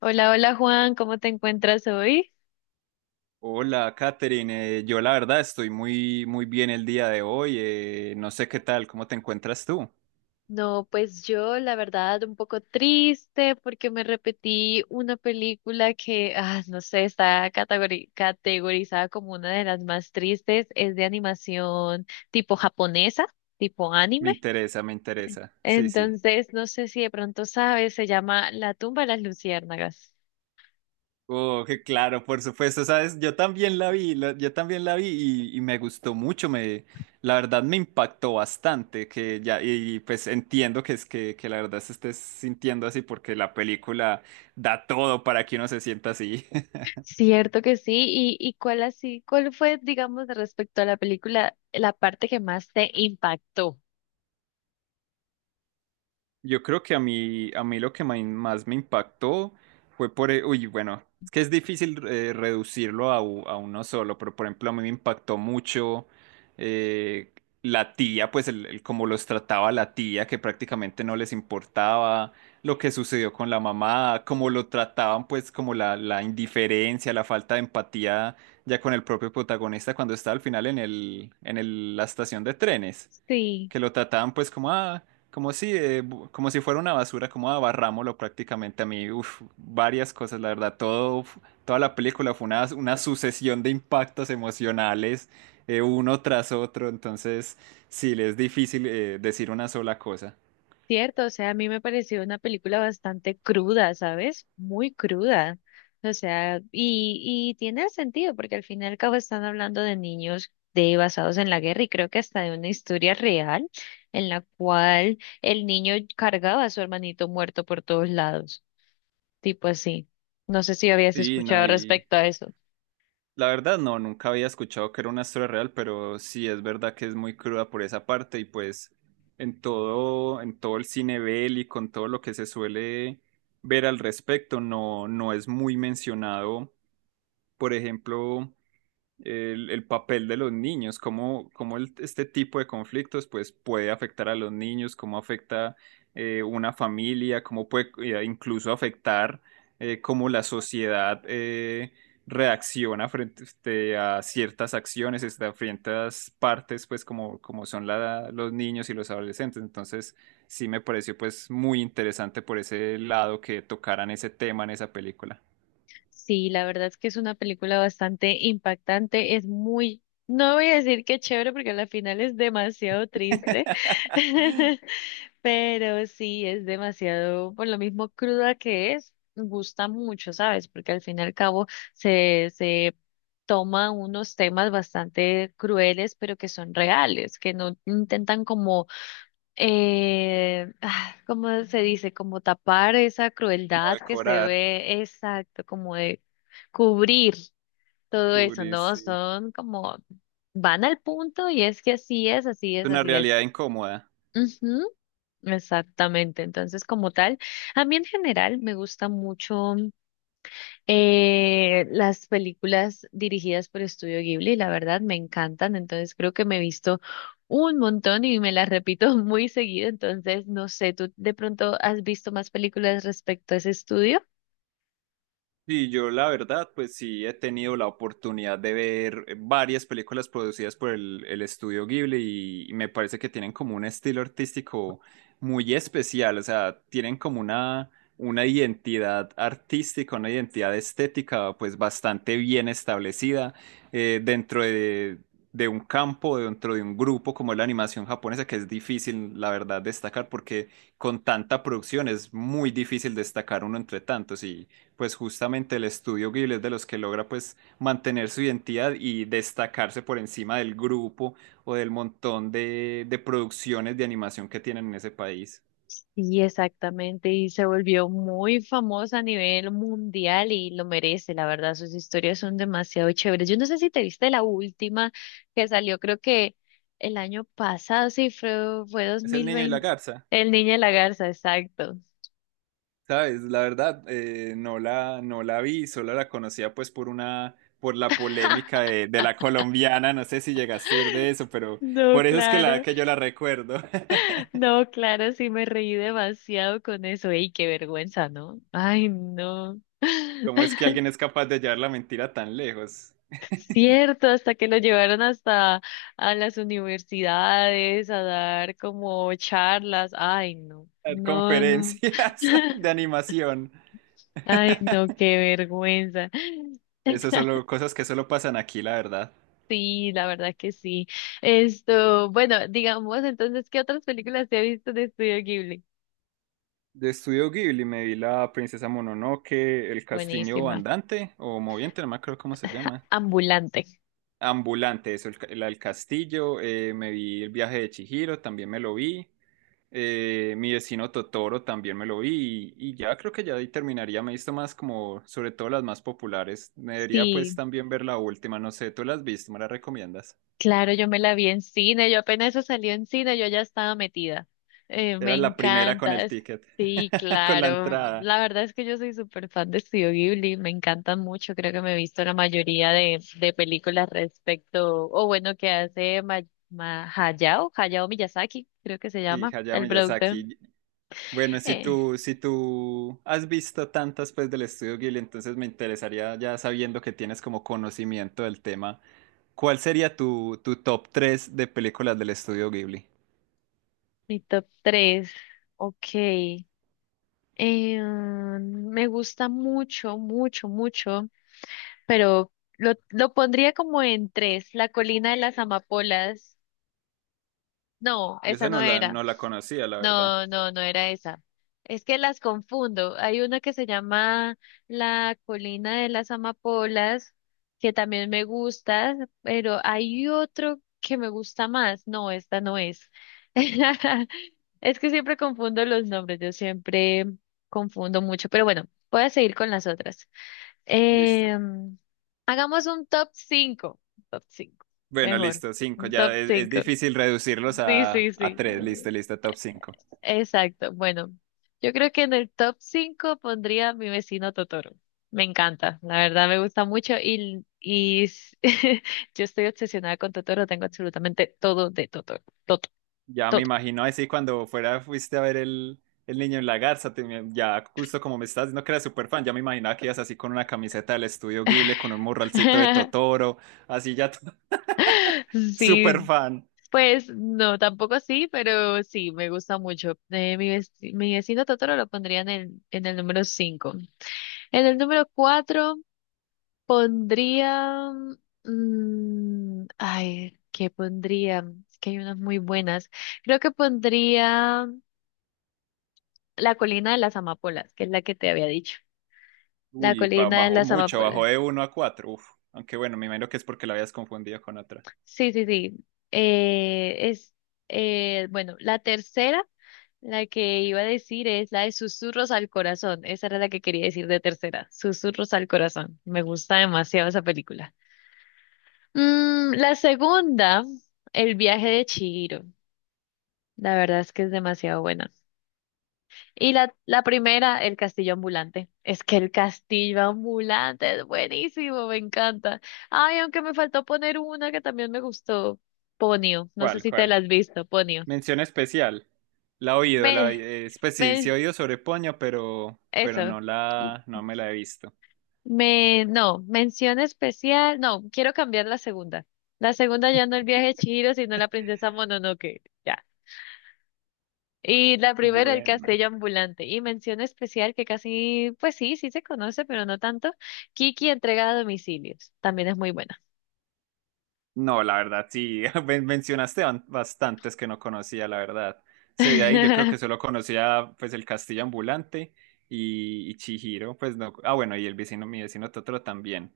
Hola, hola Juan, ¿cómo te encuentras hoy? Hola, Katherine. Yo la verdad estoy muy muy bien el día de hoy. No sé qué tal, ¿cómo te encuentras tú? No, pues yo la verdad un poco triste porque me repetí una película que, ah, no sé, está categorizada como una de las más tristes, es de animación tipo japonesa, tipo Me anime. interesa, me interesa. Sí, sí. Entonces, no sé si de pronto sabes, se llama La tumba de las luciérnagas. Oh, que claro, por supuesto, sabes, yo también la vi, yo también la vi y, me gustó mucho, la verdad me impactó bastante, que ya, y pues entiendo que que la verdad se estés sintiendo así, porque la película da todo para que uno se sienta así. Cierto que sí, y cuál así, cuál fue, digamos, respecto a la película, la parte que más te impactó. Yo creo que a mí lo que más me impactó fue uy, bueno, es que es difícil reducirlo a uno solo, pero por ejemplo a mí me impactó mucho eh, la tía, pues el cómo los trataba la tía, que prácticamente no les importaba lo que sucedió con la mamá, cómo lo trataban, pues como la indiferencia, la falta de empatía ya con el propio protagonista cuando está al final la estación de trenes, Sí. que lo trataban pues como ah, como si como si fuera una basura, como ah, barrámoslo prácticamente. A mí, uf, varias cosas, la verdad, toda la película fue una sucesión de impactos emocionales uno tras otro. Entonces sí, le es difícil decir una sola cosa. Cierto, o sea, a mí me pareció una película bastante cruda, ¿sabes? Muy cruda. O sea, y tiene sentido, porque al fin y al cabo están hablando de niños de basados en la guerra y creo que hasta de una historia real en la cual el niño cargaba a su hermanito muerto por todos lados, tipo así. No sé si habías Sí, no, escuchado y respecto a eso. la verdad, no, nunca había escuchado que era una historia real, pero sí es verdad que es muy cruda por esa parte. Y pues en todo el cine bélico, con todo lo que se suele ver al respecto, no, no es muy mencionado. Por ejemplo, el papel de los niños, cómo, este tipo de conflictos pues puede afectar a los niños, cómo afecta una familia, cómo puede incluso afectar, cómo la sociedad reacciona frente este, a ciertas acciones, este, a ciertas partes, pues como, los niños y los adolescentes. Entonces sí me pareció pues muy interesante por ese lado, que tocaran ese tema en esa película. Sí, la verdad es que es una película bastante impactante, es muy, no voy a decir que chévere porque a la final es demasiado triste, pero sí es demasiado, por lo mismo cruda que es, gusta mucho, ¿sabes? Porque al fin y al cabo se toma unos temas bastante crueles, pero que son reales, que no intentan como ah, ¿cómo se dice? Como tapar esa Como crueldad que se decorar, ve, exacto, como de cubrir todo eso, cubrir, ¿no? sí. Son como, van al punto y es que así es, así Es es, una así es. realidad incómoda. Ujú, exactamente. Entonces, como tal, a mí en general me gusta mucho. Las películas dirigidas por Estudio Ghibli, la verdad, me encantan, entonces creo que me he visto un montón y me las repito muy seguido, entonces no sé, ¿tú de pronto has visto más películas respecto a ese estudio? Sí, yo la verdad, pues sí he tenido la oportunidad de ver varias películas producidas por el estudio Ghibli, y me parece que tienen como un estilo artístico muy especial. O sea, tienen como una identidad artística, una identidad estética pues bastante bien establecida dentro de un campo, dentro de un grupo como es la animación japonesa, que es difícil, la verdad, destacar, porque con tanta producción es muy difícil destacar uno entre tantos. Y pues justamente el estudio Ghibli es de los que logra pues mantener su identidad y destacarse por encima del grupo, o del montón de producciones de animación que tienen en ese país. Y exactamente, y se volvió muy famosa a nivel mundial y lo merece, la verdad, sus historias son demasiado chéveres. Yo no sé si te viste la última que salió, creo que el año pasado, sí, fue dos Es el mil niño y la veinte garza, El Niño y la Garza, exacto. ¿sabes? La verdad, no la, no la vi, solo la conocía pues por una, por la polémica de la colombiana, no sé si llegaste a oír de eso, pero No, por eso es que, la, claro, que yo la recuerdo. no, claro, sí me reí demasiado con eso. Ey, qué vergüenza, ¿no? Ay, no. ¿Cómo es que alguien es capaz de llevar la mentira tan lejos? Cierto, hasta que lo llevaron hasta a las universidades a dar como charlas. Ay, no, Dar no, no. conferencias de animación. Ay, no, qué vergüenza. Esas son cosas que solo pasan aquí, la verdad. Sí, la verdad que sí. Esto, bueno, digamos entonces, ¿qué otras películas te has visto de Estudio Ghibli? De Estudio Ghibli me vi la Princesa Mononoke, el castillo Buenísima. andante o moviente, no me acuerdo cómo se llama. Ambulante. Ambulante, eso, la del castillo. Me vi el viaje de Chihiro, también me lo vi. Mi vecino Totoro también me lo vi. Y ya creo que ya ahí terminaría. Me he visto más como, sobre todo las más populares. Me debería pues Sí. también ver la última. No sé, ¿tú la has visto? ¿Me la recomiendas? Claro, yo me la vi en cine, yo apenas eso salió en cine, yo ya estaba metida. Me Era la primera con encanta. el ticket, Sí, con la claro. entrada. La verdad es que yo soy súper fan de Studio Ghibli, me encanta mucho, creo que me he visto la mayoría de películas respecto, o bueno, que hace Hayao, Hayao Miyazaki, creo que se Sí, llama, Hayao el productor. Miyazaki. Bueno, Eh, si tú has visto tantas pues del estudio Ghibli, entonces me interesaría, ya sabiendo que tienes como conocimiento del tema, ¿cuál sería tu top 3 de películas del estudio Ghibli? Mi top tres, ok. Me gusta mucho, mucho, mucho. Pero lo pondría como en tres, La colina de las amapolas. No, Yo esa esa no no la, era. no la conocía, la verdad. No, no, no era esa. Es que las confundo. Hay una que se llama La colina de las amapolas, que también me gusta, pero hay otro que me gusta más. No, esta no es. Es que siempre confundo los nombres, yo siempre confundo mucho, pero bueno, voy a seguir con las otras. Listo. Em, Hagamos un top 5. Top 5, Bueno, mejor. listo, 5. Un Ya top es 5. difícil reducirlos Sí, sí, a sí. 3. Listo, listo, top 5. Exacto. Bueno, yo creo que en el top 5 pondría a mi vecino Totoro. Me encanta, la verdad me gusta mucho y, yo estoy obsesionada con Totoro, tengo absolutamente todo de Totoro. Todo, Ya me todo. imagino así cuando fuera fuiste a ver el niño en la garza, ya justo como me estás diciendo que eras súper fan, ya me imaginaba que ibas así con una camiseta del estudio Ghibli, con un morralcito de Totoro, así ya Sí, súper fan. pues no, tampoco así, pero sí, me gusta mucho. Mi vecino Totoro lo pondría en en el número cinco. En el número 4 pondría... mm, ay, ¿qué pondría? Es que hay unas muy buenas. Creo que pondría La colina de las amapolas, que es la que te había dicho. La Uy, colina de bajó las mucho, bajó amapolas. de uno a 4. Uf. Aunque bueno, me imagino que es porque la habías confundido con otra. Sí, sí, sí. Eh, es, bueno, la tercera, la que iba a decir es la de Susurros al Corazón. Esa era la que quería decir de tercera, Susurros al Corazón. Me gusta demasiado esa película. Mm, la segunda, El viaje de Chihiro. La verdad es que es demasiado buena. Y la primera, el castillo ambulante. Es que el castillo ambulante es buenísimo, me encanta. Ay, aunque me faltó poner una que también me gustó, Ponio. No sé ¿Cuál, si te la cuál? has visto, Ponio. Mención especial. La he oído, la, Me, pues sí, sí he me, oído sobre Poño, pero eso. no la, no me la he visto. Me, no, mención especial. No, quiero cambiar la segunda. La segunda ya no el viaje de Chihiro, sino la princesa Mononoke. Ya. Y la primera, el Buena. castillo ambulante. Y mención especial que casi, pues sí, sí se conoce, pero no tanto. Kiki entrega a domicilios. También es muy buena. No, la verdad, sí, mencionaste bastantes que no conocía, la verdad. Ese de ahí yo creo que solo conocía pues el Castillo Ambulante y Chihiro, pues no. Ah, bueno, y el vecino, mi vecino Totoro también.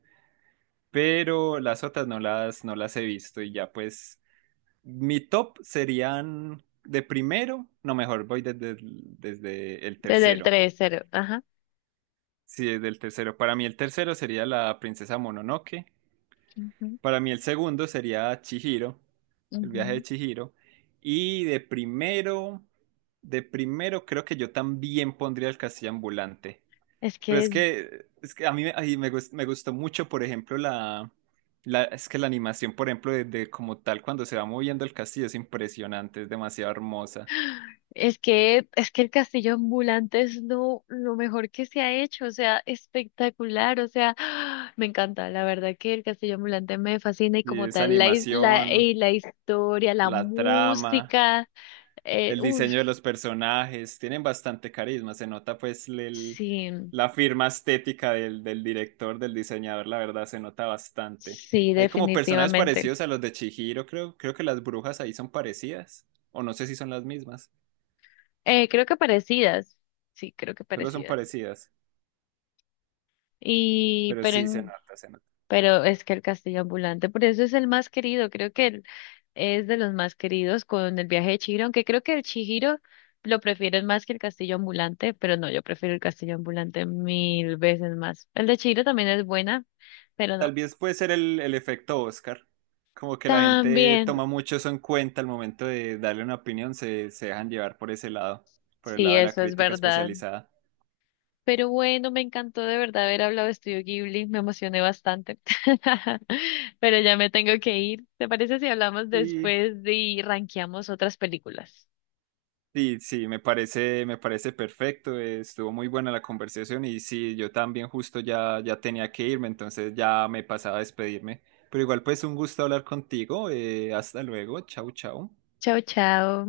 Pero las otras no las, no las he visto. Y ya pues mi top serían de primero, no mejor, voy desde, desde el Desde el tercero. tres cero. Ajá. Sí, desde el tercero. Para mí el tercero sería la Princesa Mononoke. Ujú. Para mí el segundo sería Chihiro, el viaje Ujú. de Chihiro. Y de primero creo que yo también pondría el castillo ambulante. Es Pero que, es que a mí me, me gustó mucho, por ejemplo, la, es que la animación, por ejemplo, de como tal cuando se va moviendo el castillo es impresionante, es demasiado hermosa. Es que el castillo ambulante es lo mejor que se ha hecho, o sea, espectacular, o sea, me encanta, la verdad que el castillo ambulante me fascina y Y como esa tal, animación, y la historia, la la trama. música, El uff, diseño de los personajes, tienen bastante carisma, se nota pues sí. la firma estética del, del director, del diseñador, la verdad, se nota bastante. Sí, Hay como personajes definitivamente. parecidos a los de Chihiro, creo, creo que las brujas ahí son parecidas, o no sé si son las mismas, Creo que parecidas. Sí, creo que solo son parecidas. parecidas, Y, pero pero sí se en, nota, se nota. pero es que el castillo ambulante, por eso es el más querido. Creo que el- es de los más queridos con el viaje de Chihiro, aunque creo que el Chihiro lo prefieren más que el castillo ambulante, pero no, yo prefiero el castillo ambulante mil veces más. El de Chihiro también es buena, pero no. Tal vez puede ser el efecto Oscar, como que la gente También, toma mucho eso en cuenta al momento de darle una opinión, se dejan llevar por ese lado, por el sí, lado de la eso es crítica verdad. especializada. Pero bueno, me encantó de verdad haber hablado de Estudio Ghibli, me emocioné bastante. Pero ya me tengo que ir. ¿Te parece si hablamos Y después y rankeamos otras películas? sí, sí, me parece perfecto. Estuvo muy buena la conversación. Y sí, yo también justo ya, ya tenía que irme, entonces ya me pasaba a despedirme. Pero igual pues un gusto hablar contigo. Hasta luego. Chau, chau. Chao, chao.